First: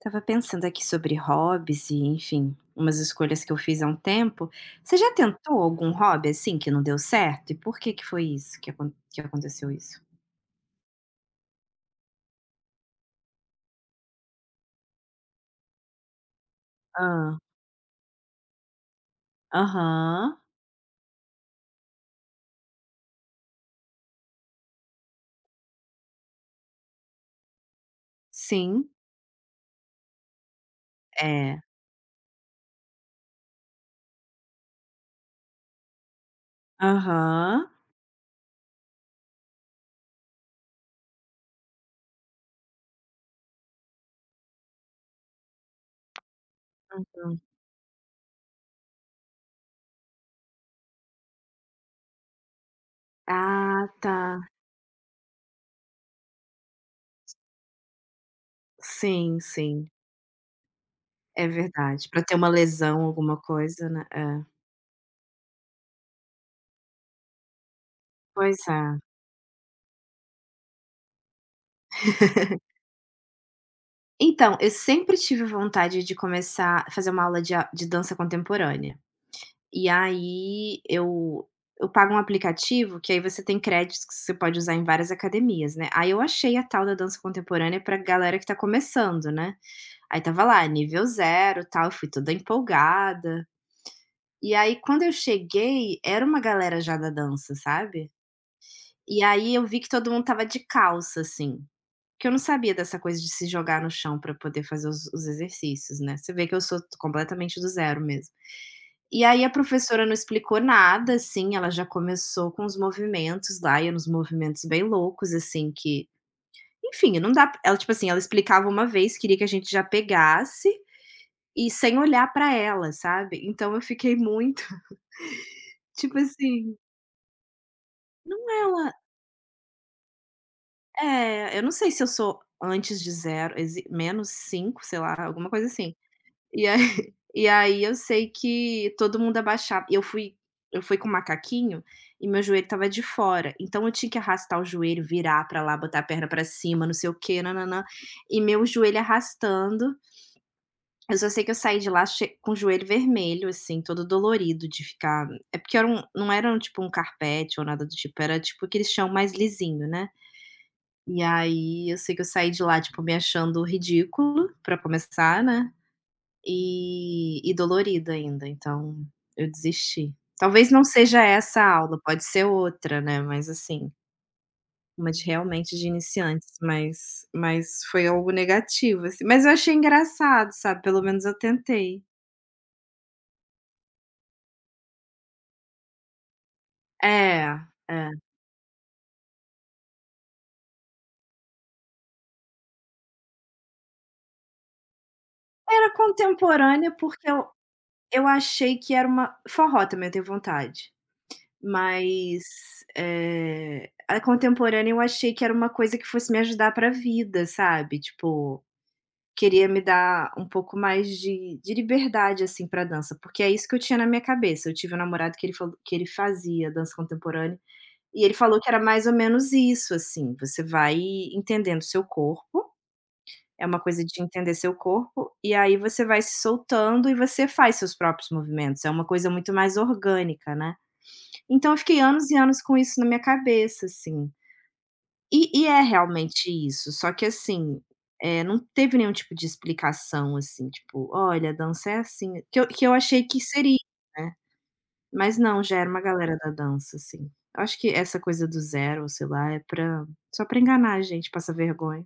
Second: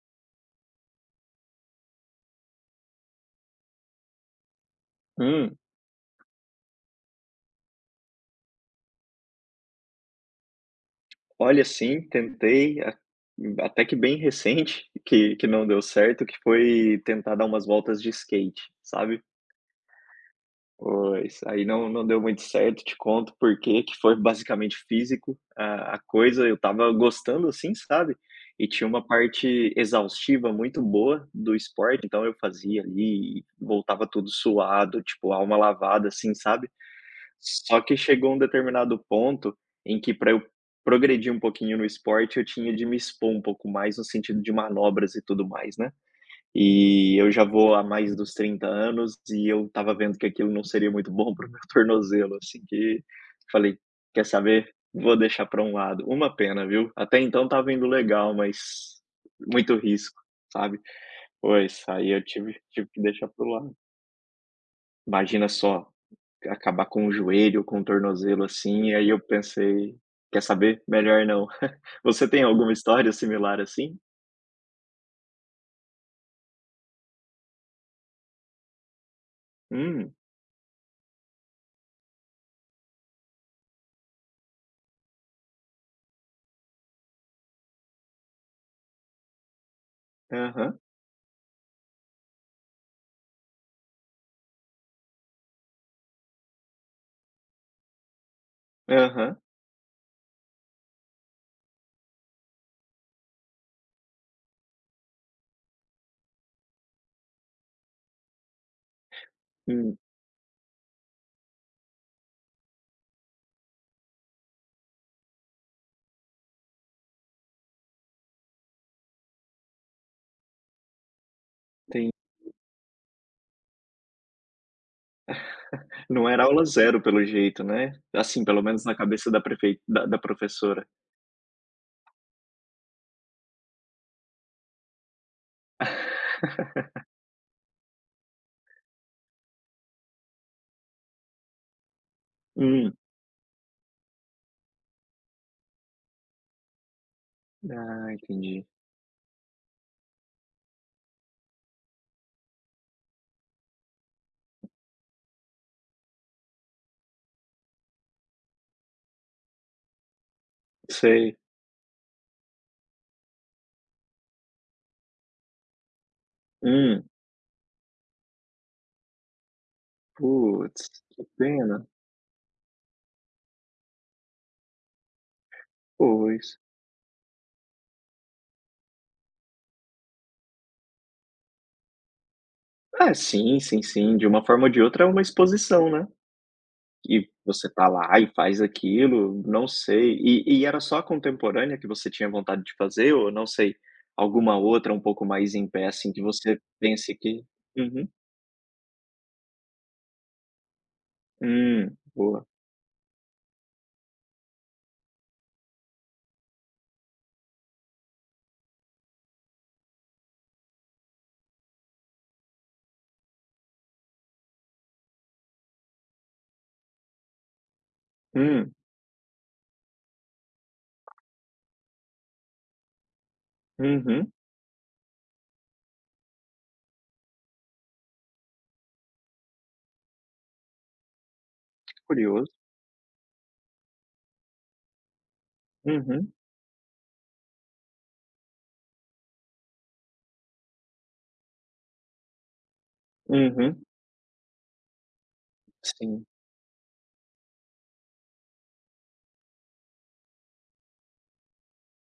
Tava pensando aqui sobre hobbies e, enfim, umas escolhas que eu fiz há um tempo. Você já Hum, tentou algum hobby assim que não deu certo? E por que que foi isso que aconteceu isso? Olha, sim, tentei, a até que bem recente, que não deu certo, que foi tentar Ah, dar umas voltas de skate, sabe. aham. Pois, aí não deu muito certo, te conto por quê, que foi basicamente físico a coisa, eu tava gostando, assim, sabe, e tinha Sim. uma parte exaustiva muito boa do É. esporte, então eu fazia ali e voltava todo suado, tipo, alma lavada, assim, sabe. Aham. Só que chegou um determinado ponto em que para eu progredir um pouquinho no esporte, eu tinha de me expor um pouco mais no sentido de manobras e tudo mais, né. E eu Então, já vou há mais dos 30 anos e eu estava vendo que aquilo não seria muito bom para o meu tornozelo, assim, que falei: ah, "Quer tá. saber? Vou deixar para um lado". Uma pena, viu. Até então estava indo legal, mas Sim, muito sim. risco, sabe. É Pois, verdade. aí Pra eu ter uma tive que lesão, deixar alguma para o lado. coisa, né. É. Imagina só, acabar com o joelho, com o tornozelo, Pois é. assim, e aí eu pensei: "Quer saber? Melhor não". Você tem alguma história similar assim? Então, eu sempre tive vontade de começar a fazer uma aula de dança contemporânea. E Hum. aí eu pago um aplicativo que aí você tem créditos que você pode usar em várias academias, né. Aí eu achei a tal da dança contemporânea pra galera que tá começando, né. Aí tava lá Aham, nível zero tal, eu fui toda empolgada. E aí quando eu cheguei, era uma galera já da dança, sabe. E aham. aí eu vi que todo mundo tava de calça, assim. Porque eu não sabia dessa coisa de se jogar no chão para poder fazer os exercícios, né, você vê que eu sou completamente do zero mesmo. E aí a Hum. professora não explicou nada, assim, ela já começou com os movimentos lá, e uns movimentos bem loucos, assim, que enfim, não dá ela, tipo assim, ela explicava uma vez, queria que a gente já pegasse, e sem Tem. olhar pra ela, sabe. Então eu fiquei muito, tipo Não era aula assim, zero pelo jeito, né? Assim, não é pelo menos ela na cabeça da prefeita da professora. é, eu não sei se eu sou antes de zero, exi menos 5, sei lá, alguma coisa assim. E aí e aí eu sei que todo mundo abaixava, eu fui com o macaquinho e meu joelho estava Hum. de fora, então eu tinha que arrastar o joelho, virar pra lá, botar a perna pra cima, não sei o quê, nã Ah, e entendi. meu joelho arrastando. Eu só sei que eu saí de lá che com o joelho vermelho, assim, todo dolorido de ficar é porque era um não era um, tipo, um carpete ou nada do tipo, era tipo aquele chão mais lisinho, né. E Sei. aí eu sei que eu saí de lá, tipo, me achando ridículo pra começar, né. Hum. E dolorido ainda, então eu desisti. Talvez não Putz, seja que essa a pena. aula, pode ser outra, né, mas assim, uma de realmente de Pois. iniciantes, mas foi algo negativo, assim. Mas eu achei engraçado, sabe, pelo menos eu tentei. Ah, sim, sim, sim, de uma forma ou de outra é uma exposição, né? E É, você tá é. lá e faz aquilo, não sei. E era só a contemporânea que você tinha vontade de fazer ou não sei, alguma outra um pouco mais em pé, Era assim, que você contemporânea, pense porque que. eu Uhum. eu achei que era, uma forró também eu tenho vontade, mas, Boa. é a contemporânea eu achei que era uma coisa que fosse me ajudar pra vida, sabe, tipo, queria me dar um pouco mais de liberdade, assim, para dança, porque é isso que eu tinha na minha cabeça. Eu tive um namorado que ele falou que ele fazia dança contemporânea, e ele falou que Hum, era mais ou menos isso, assim, você vai entendendo seu corpo, é uma coisa de uhum. entender seu corpo, e aí você vai se soltando e você faz seus próprios movimentos, é uma coisa muito mais orgânica, né. Então eu fiquei anos e Curioso. anos com isso na minha cabeça, assim. E é Uhum, realmente isso, só que assim, não teve nenhum tipo de explicação, assim, tipo: "Olha, a dança é assim", que eu achei que seria, uhum. né, mas não, já era uma Sim. galera da dança, assim. Eu acho que essa coisa do zero, sei lá, é pra só pra enganar a gente, passar vergonha.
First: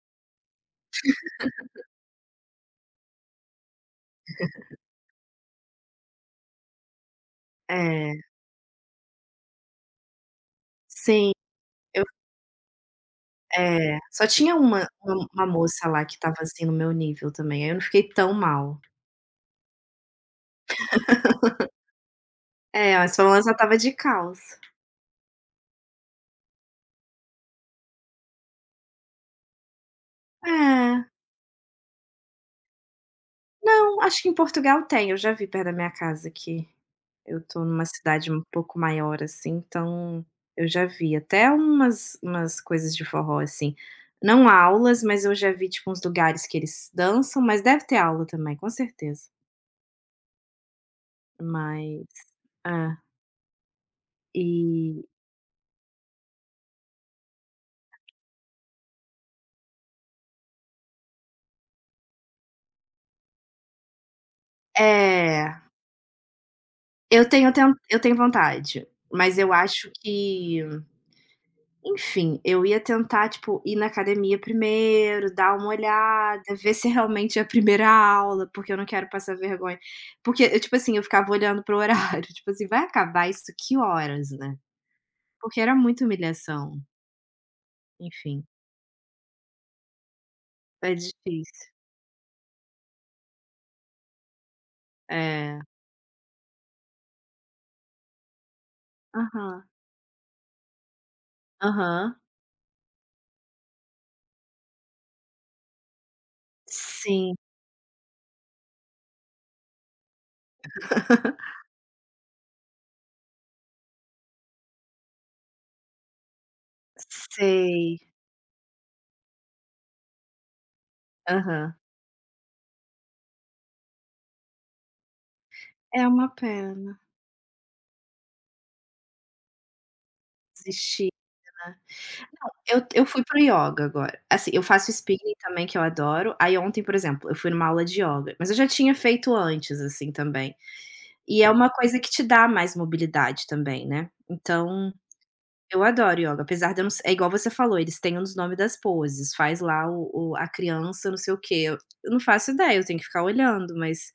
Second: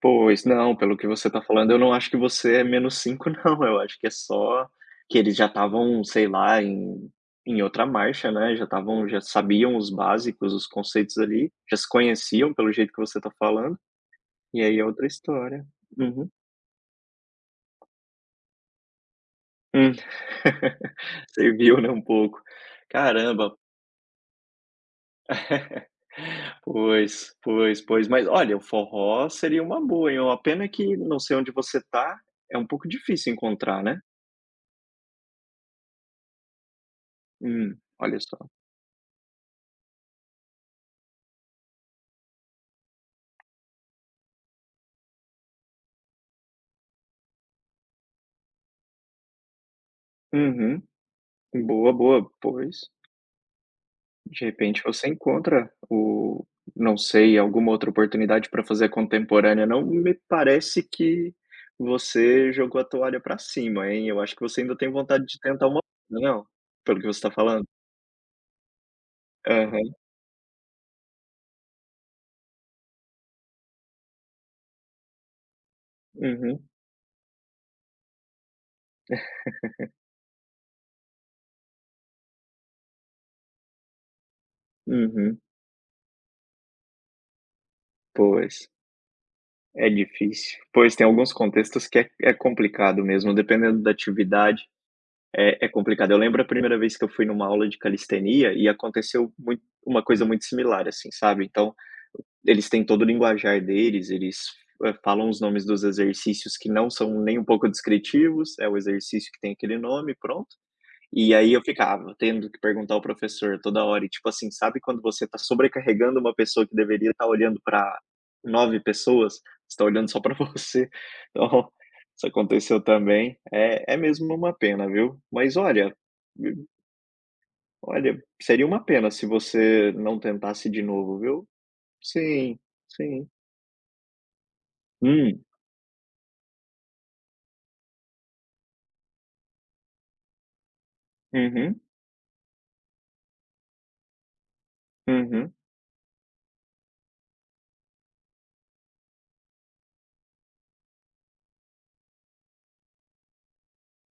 Pois, não, pelo que você tá falando, eu não acho que você é menos cinco não, eu acho que é só que eles já estavam, sei lá, em outra É, marcha, né, já estavam já sabiam os básicos, os conceitos sim, ali, já se eu conheciam pelo jeito que você tá falando, só tinha e aí é uma outra uma uma história. moça lá que Uhum. estava, assim, no meu nível também, aí eu não fiquei tão mal. Hum. Serviu, né, um pouco. É, mas pelo ela Caramba, estava de calça. pois, pois, pois. Mas olha, o forró seria uma boa, hein, uma pena que É. não sei onde você tá, é um pouco difícil encontrar, Não, né. acho que em Portugal tem, eu já vi perto da minha casa aqui. Eu tô numa Olha cidade só. um pouco maior, assim, então eu já vi até umas coisas de forró, assim. Não aulas, mas eu já vi, tipo, uns lugares que eles dançam, mas deve ter aula também, com certeza. Uhum. Boa, Mas boa. Pois, ah, de repente e você encontra o não sei, alguma outra oportunidade para fazer contemporânea. Não me parece que você jogou a toalha para cima, hein. Eu acho que você ainda tem vontade de é, tentar uma não? Pelo que você eu está tenho falando? ten eu tenho vontade, mas eu acho Aham. que, enfim, eu ia tentar, tipo, ir na academia primeiro, dar uma olhada, Uhum. ver se realmente é a primeira aula, porque eu não quero passar vergonha. Porque eu, tipo assim, eu ficava olhando pro horário, tipo assim: "Vai acabar isso que horas, né?". Uhum. Porque era muita humilhação. Enfim, Pois, é difícil. é Pois, tem alguns difícil. contextos que é complicado mesmo, dependendo da atividade, É. é complicado. Eu lembro a primeira vez que eu fui numa aula de calistenia e aconteceu muito Aham. uma coisa muito similar, assim, sabe. Então Aham. eles têm todo o linguajar deles, eles, falam os nomes dos exercícios que não são Sim. nem um pouco descritivos, é o exercício que tem aquele nome, pronto. E aí eu ficava tendo que perguntar ao professor toda hora e, tipo assim, sabe quando você está sobrecarregando uma pessoa que deveria estar olhando Sei. para 9 pessoas, está olhando só para você. Então, Aham. isso aconteceu também. É mesmo uma pena, viu. Mas olha, É uma pena. olha, seria uma pena se você não tentasse de Desisti. novo, viu. Sim, Eu fui sim. para o ioga agora. Assim, eu faço spinning Hum. também, que eu adoro. Aí ontem, por exemplo, eu fui numa aula de ioga, mas eu já tinha feito antes, assim, também. E é uma Uhum, coisa que te dá mais mobilidade também, né. Então, uhum. eu adoro ioga, apesar de eu não se é igual você falou, eles têm uns nomes das poses, faz lá o a criança não sei o quê, eu não faço ideia, eu tenho que ficar olhando, mas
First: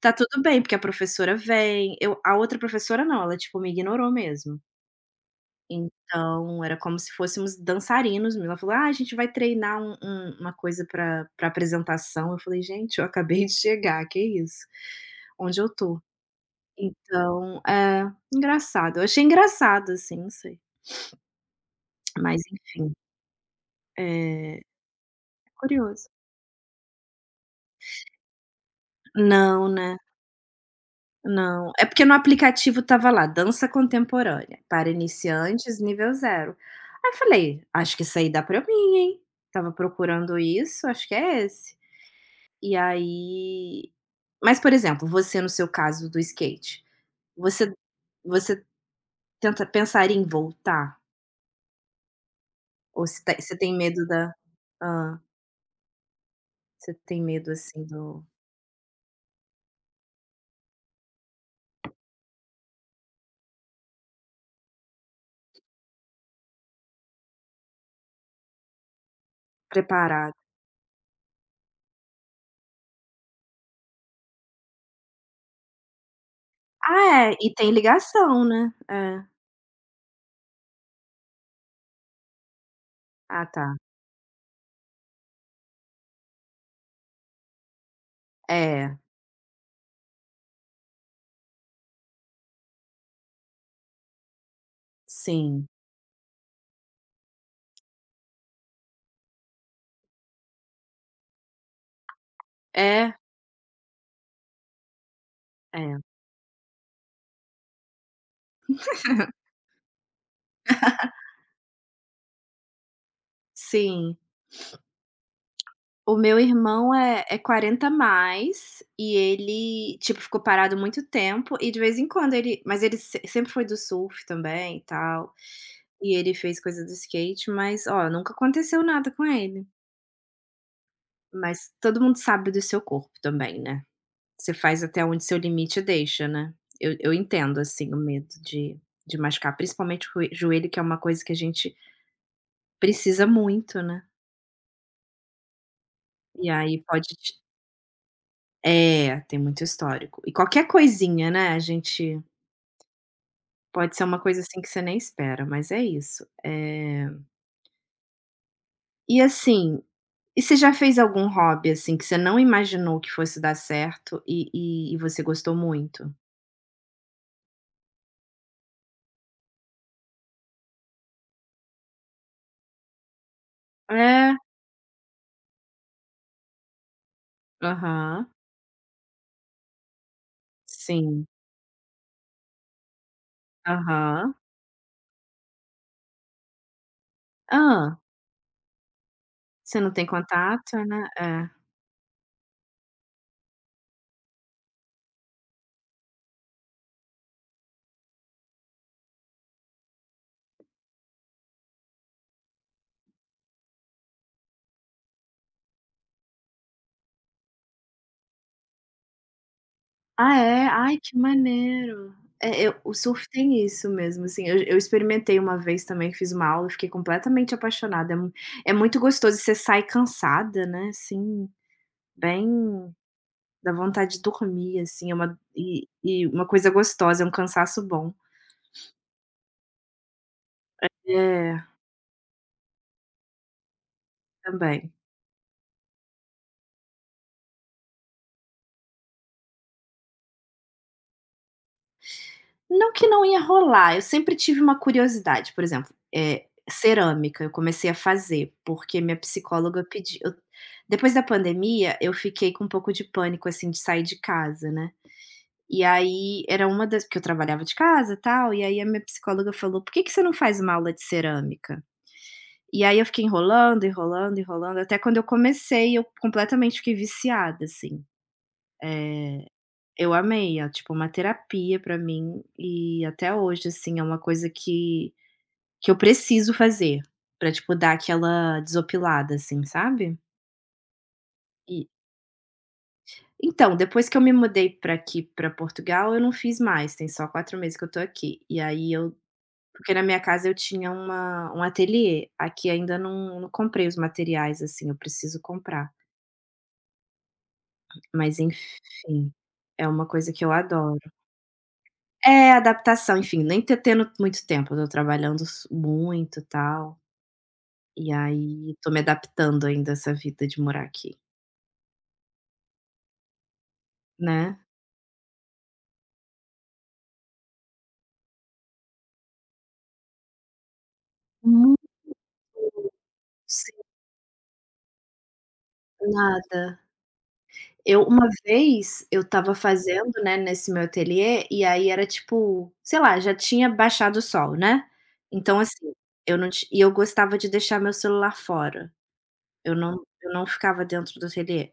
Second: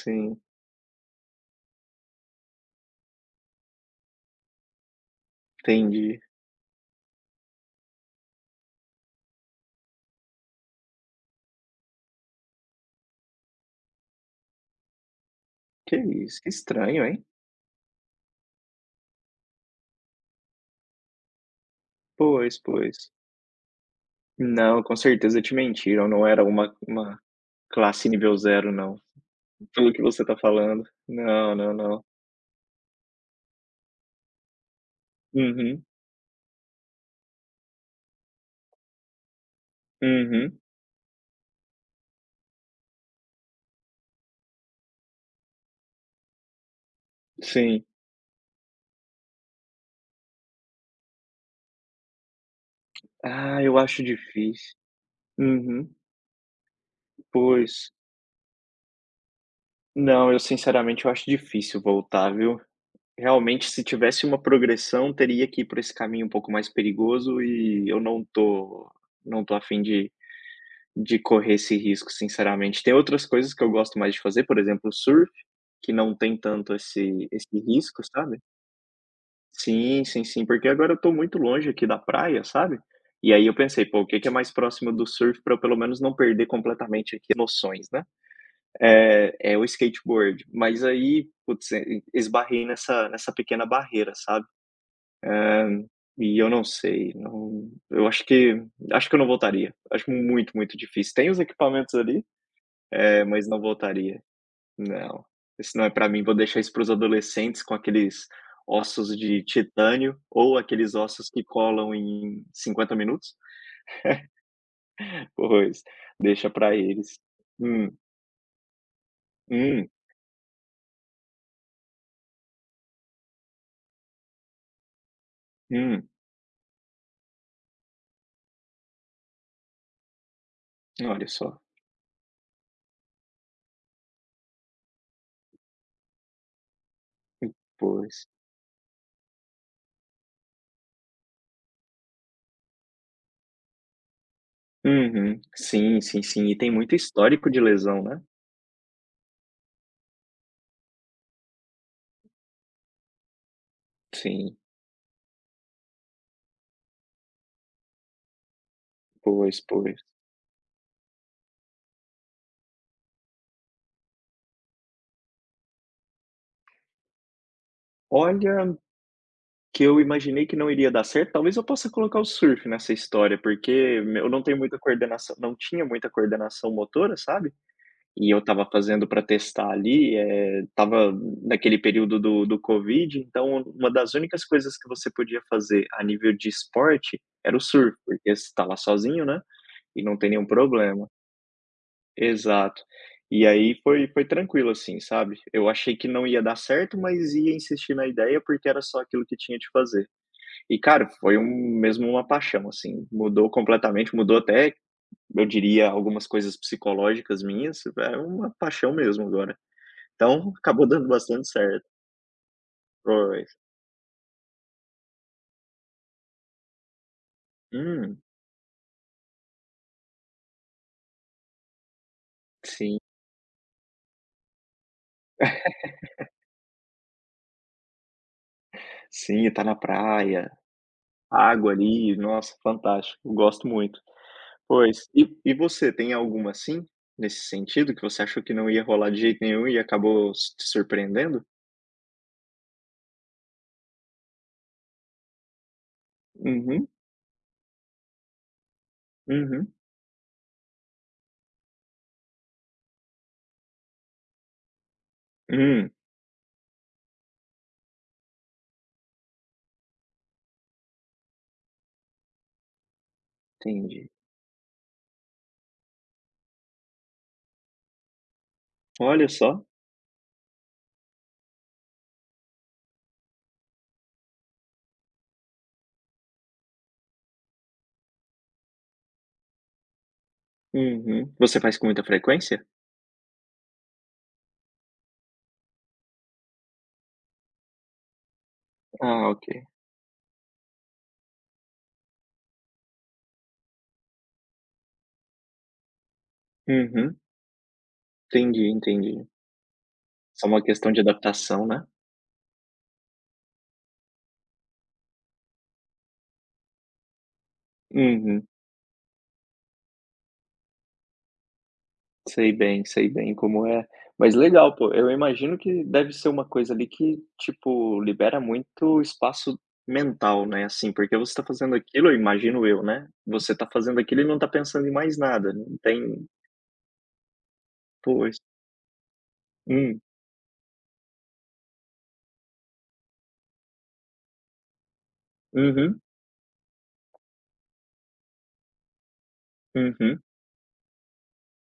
tá tudo bem, porque a professora vem, eu a outra professora não, ela, tipo, me ignorou mesmo. entendi. Então, era como se fôssemos dançarinos mesmo. Ela falou: "Ah, a gente vai treinar uma coisa para pra apresentação". Eu falei: "Gente, eu acabei de chegar, que isso? Onde eu Que tô?". isso, que estranho, hein? Então, é, engraçado. Eu achei engraçado, assim, não sei. Mas Pois, enfim, pois. é Não, com certeza te mentiram, curioso. não era uma classe nível zero não, Não, pelo né? que você tá falando. Não, Não. não, É não. porque no aplicativo tava lá: dança contemporânea, para iniciantes, Uhum, nível zero. Aí eu falei: "Acho que isso aí dá pra mim, hein". Tava procurando uhum, isso, acho que é esse. E aí, mas, por exemplo, você no seu caso do skate, você sim. você tenta pensar em voltar? Ou você Ah, tem eu acho medo da, difícil. hã, Uhum, você tem medo, assim, pois. do Não, eu sinceramente eu acho difícil voltar, viu. Realmente se tivesse uma progressão teria que ir por esse caminho um pouco mais perigoso e eu não tô a fim de preparado. de correr esse risco, sinceramente. Tem outras coisas que eu gosto mais de fazer, por exemplo, surf, que não tem tanto esse Ah, é, e esse tem risco, sabe. ligação, né. É. Sim, sim, sim, porque agora eu tô muito longe aqui da praia, sabe. E Ah, aí eu tá. pensei: "Pô, o que que é mais próximo do surf para eu pelo menos não perder completamente aqui as noções, né". É, É o skateboard, mas aí, putz, e esbarrei nessa pequena barreira, sabe. sim. É, e eu não sei, não eu acho que eu não voltaria. Acho muito, muito difícil. Tem os equipamentos ali, É, mas não voltaria. Não, isso não é é. pra mim, vou deixar isso para os adolescentes com aqueles ossos de titânio ou aqueles ossos que colam em 50 minutos. Sim. Pois, O meu deixa pra irmão eles. é quarenta Hum, mais, e hum, ele, tipo, ficou parado muito tempo e de vez em quando ele, mas ele se sempre foi do surf também e tal. hum, E ele fez coisa do skate, mas ó, nunca aconteceu nada com ele. olha só, Mas todo mundo sabe do seu corpo também, né. Você faz até onde seu limite deixa, né. Eu entendo, assim, o pois. medo de machucar, principalmente o joelho, que é uma coisa que a gente precisa muito, né. Uhum, sim, sim, sim, E e tem aí muito pode te histórico de lesão, né. é, tem muito histórico. E qualquer coisinha, né, a gente pode ser uma coisa, Sim, assim, que você nem espera, mas é isso. E pois, assim, pois. e você já fez algum hobby, assim, que você não imaginou que fosse dar certo e você gostou muito? Olha, que eu imaginei que não iria dar certo, talvez eu possa colocar o surf nessa história, porque eu É. não tenho muita coordenação não tinha muita coordenação motora, sabe. Aham. E eu estava fazendo para testar ali, estava Sim. naquele período do covid, então uma das Aham. únicas coisas que você podia fazer a nível de esporte era o surf, Ah. porque você tá lá sozinho, né, Você não e tem não tem nenhum contato, né. problema. É. Exato. E aí foi tranquilo, assim, sabe. Eu achei que não ia dar certo, mas ia insistir na ideia, porque era só aquilo que tinha de fazer. E cara, foi um mesmo uma paixão, assim, mudou completamente, mudou até, eu diria, algumas coisas psicológicas minhas, é uma paixão mesmo agora. Ah, Então, é? acabou Ai, dando que bastante certo. maneiro. É, eu o surf Pois. tem isso mesmo, assim, eu experimentei uma vez também, fiz uma aula, fiquei completamente apaixonada, é Hum, mu é muito gostoso, você sai cansada, né, assim, bem, sim, dá vontade de dormir, assim, é uma uma coisa gostosa, é um cansaço bom. sim, tá na praia, É, água ali, nossa, fantástico, gosto muito. também. Pois, e você, tem alguma assim, nesse sentido, que você achou que não ia rolar de jeito nenhum e acabou s te surpreendendo? Não que não ia rolar, eu sempre tive uma curiosidade, por exemplo, Uhum, cerâmica, eu comecei a fazer, porque minha uhum. psicóloga pediu, eu depois da pandemia, eu fiquei com um pouco de pânico, assim, de sair de casa, né. E Hum, aí era uma das, porque eu trabalhava de casa, e tal, e aí a minha psicóloga falou: "Por que que você não faz uma aula de cerâmica?". E aí eu fiquei enrolando, entendi. enrolando, enrolando, até quando eu comecei, eu completamente fiquei viciada, assim. Olha Eh só. Eu amei, é tipo uma terapia pra mim e até hoje, assim, é uma coisa que eu preciso fazer, pra, tipo, dar aquela desopilada, assim, sabe. Uhum. Você faz com E muita frequência? então, depois que eu me mudei pra aqui, pra Portugal, eu não fiz mais, tem só 4 meses que eu tô aqui. E aí eu, Ah, ok. porque na minha casa eu tinha uma um ateliê, aqui ainda não comprei os materiais, assim, eu preciso comprar. Uhum, Mas entendi, entendi. enfim, é uma coisa que Só eu uma questão adoro. de adaptação, né? É, adaptação, enfim, nem tô tendo muito tempo, eu tô trabalhando s muito, tal, e Uhum. aí tô me adaptando ainda a essa vida de morar aqui, Sei bem como é. Mas né. legal, pô, eu imagino que deve ser uma coisa ali que, tipo, libera muito espaço mental, né, assim, porque você tá fazendo Muito, aquilo, eu imagino eu, né, você tá sem fazendo aquilo e não tá pensando em mais nada, não tem. nada. Eu uma Pois. vez, eu estava Hum. fazendo, né, nesse meu ateliê, e aí era tipo, sei lá, já tinha baixado o sol, né. Então, assim, Uhum, eu não ti e eu gostava de deixar meu celular fora, eu não uhum. eu não ficava dentro do ateliê.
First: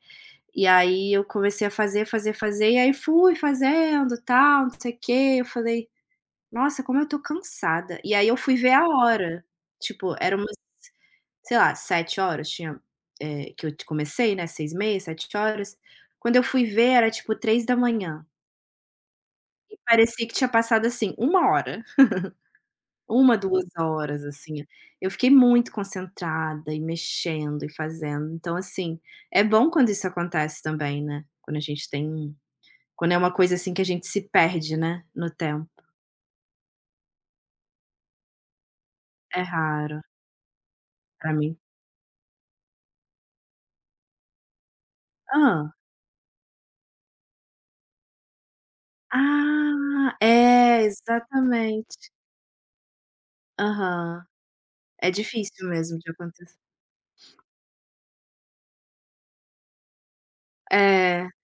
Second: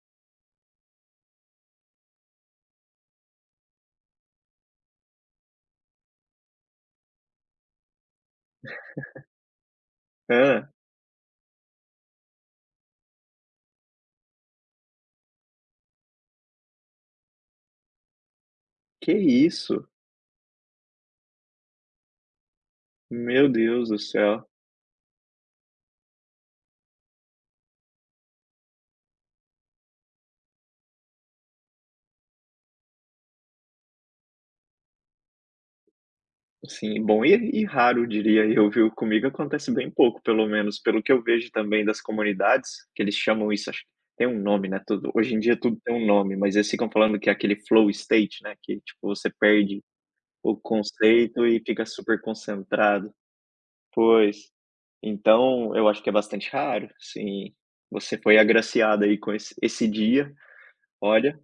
E aí eu comecei a fazer, fazer, fazer, e aí fui fazendo, tal, não sei o quê, eu falei: "Nossa, como eu tô cansada". E aí eu fui ver a hora, tipo, era umas, Ah, sei lá, 7h tinha, que eu t comecei, né, seis h 30, 7h. Quando eu fui ver era tipo 3h. que E isso? parecia que tinha passado, assim, uma hora, uma, Meu 2 Deus do horas, céu. assim. Eu fiquei muito concentrada e mexendo e fazendo. Então, assim, é bom quando isso acontece também, né, quando a gente tem quando é uma coisa, assim, que a gente se perde, né, no tempo. Sim, bom e raro diria eu, viu. Comigo É acontece bem raro pouco, pelo menos pelo que eu pra vejo mim. também das comunidades, que eles chamam isso acho que tem um nome, né, tudo hoje em dia Hã. tudo tem um nome, mas eles ficam falando que é aquele flow state, né, que tipo você perde Ah, o é, conceito e fica exatamente. super concentrado. Aham. Pois. É difícil Então, eu mesmo acho que de é bastante acontecer. raro, sim. Você foi agraciado aí com esse dia, É, olha,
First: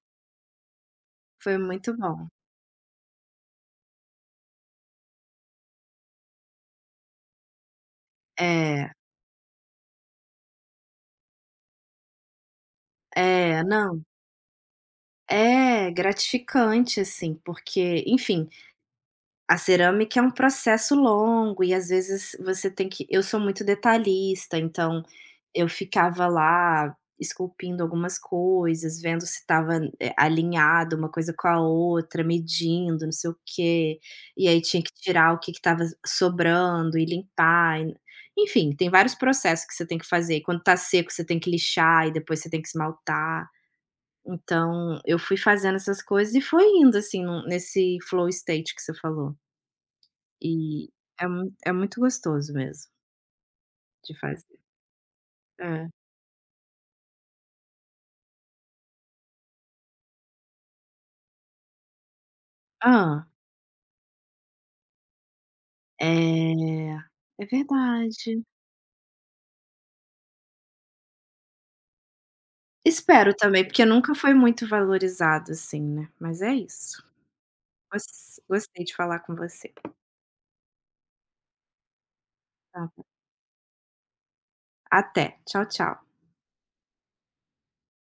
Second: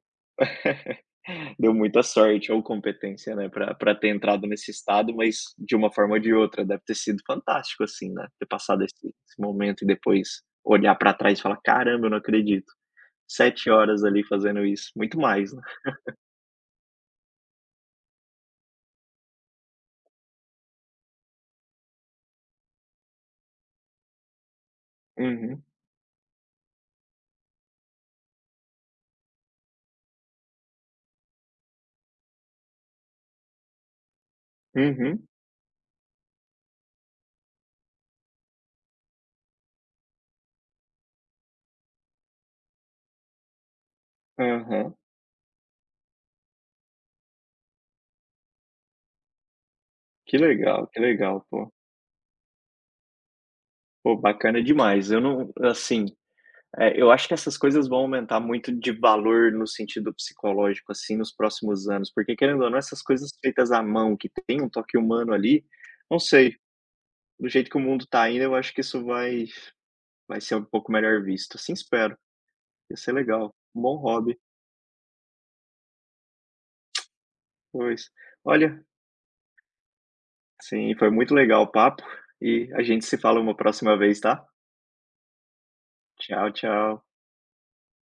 foi deu muito muita bom. sorte ou competência, né, pra ter entrado nesse estado, mas de uma forma ou de outra, deve ter sido fantástico, assim, né, ter passado É, esse momento e depois olhar pra trás e falar: "Caramba, eu não acredito, é, 7 não, horas ali fazendo isso", muito mais, né. é gratificante, assim, porque, enfim, a cerâmica é um processo longo e às vezes você tem que eu sou muito detalhista, então Uhum, eu ficava lá esculpindo algumas coisas, vendo se estava, alinhado uma coisa com a outra, medindo, não sei o quê, e aí tinha que uhum, tirar o que estava sobrando e limpar, e enfim, tem vários processos que você tem que fazer. E quando está seco, você tem que lixar e depois você tem que esmaltar. aham. Então eu fui fazendo essas coisas e foi indo, assim, num nesse flow state que você falou. E Que é legal, mui pô. é muito gostoso mesmo de Pô, fazer. bacana demais. Eu não É. assim. É, eu acho que essas coisas vão aumentar muito de valor no sentido psicológico, assim, nos próximos anos, porque querendo ou não, essas Hã. coisas feitas à mão, que tem um toque humano ali, não sei, É, é do jeito que o mundo tá indo, verdade. eu acho que isso vai ser um pouco melhor visto, assim espero, ia ser Espero legal, também, um porque bom nunca foi hobby, muito valorizado assim, né, mas é isso. pois. Olha, Gostei de falar com você. sim, foi muito legal o papo, e a Tá gente bom. se fala uma próxima vez, tá? Até. Tchau, tchau. Tchau, tchau.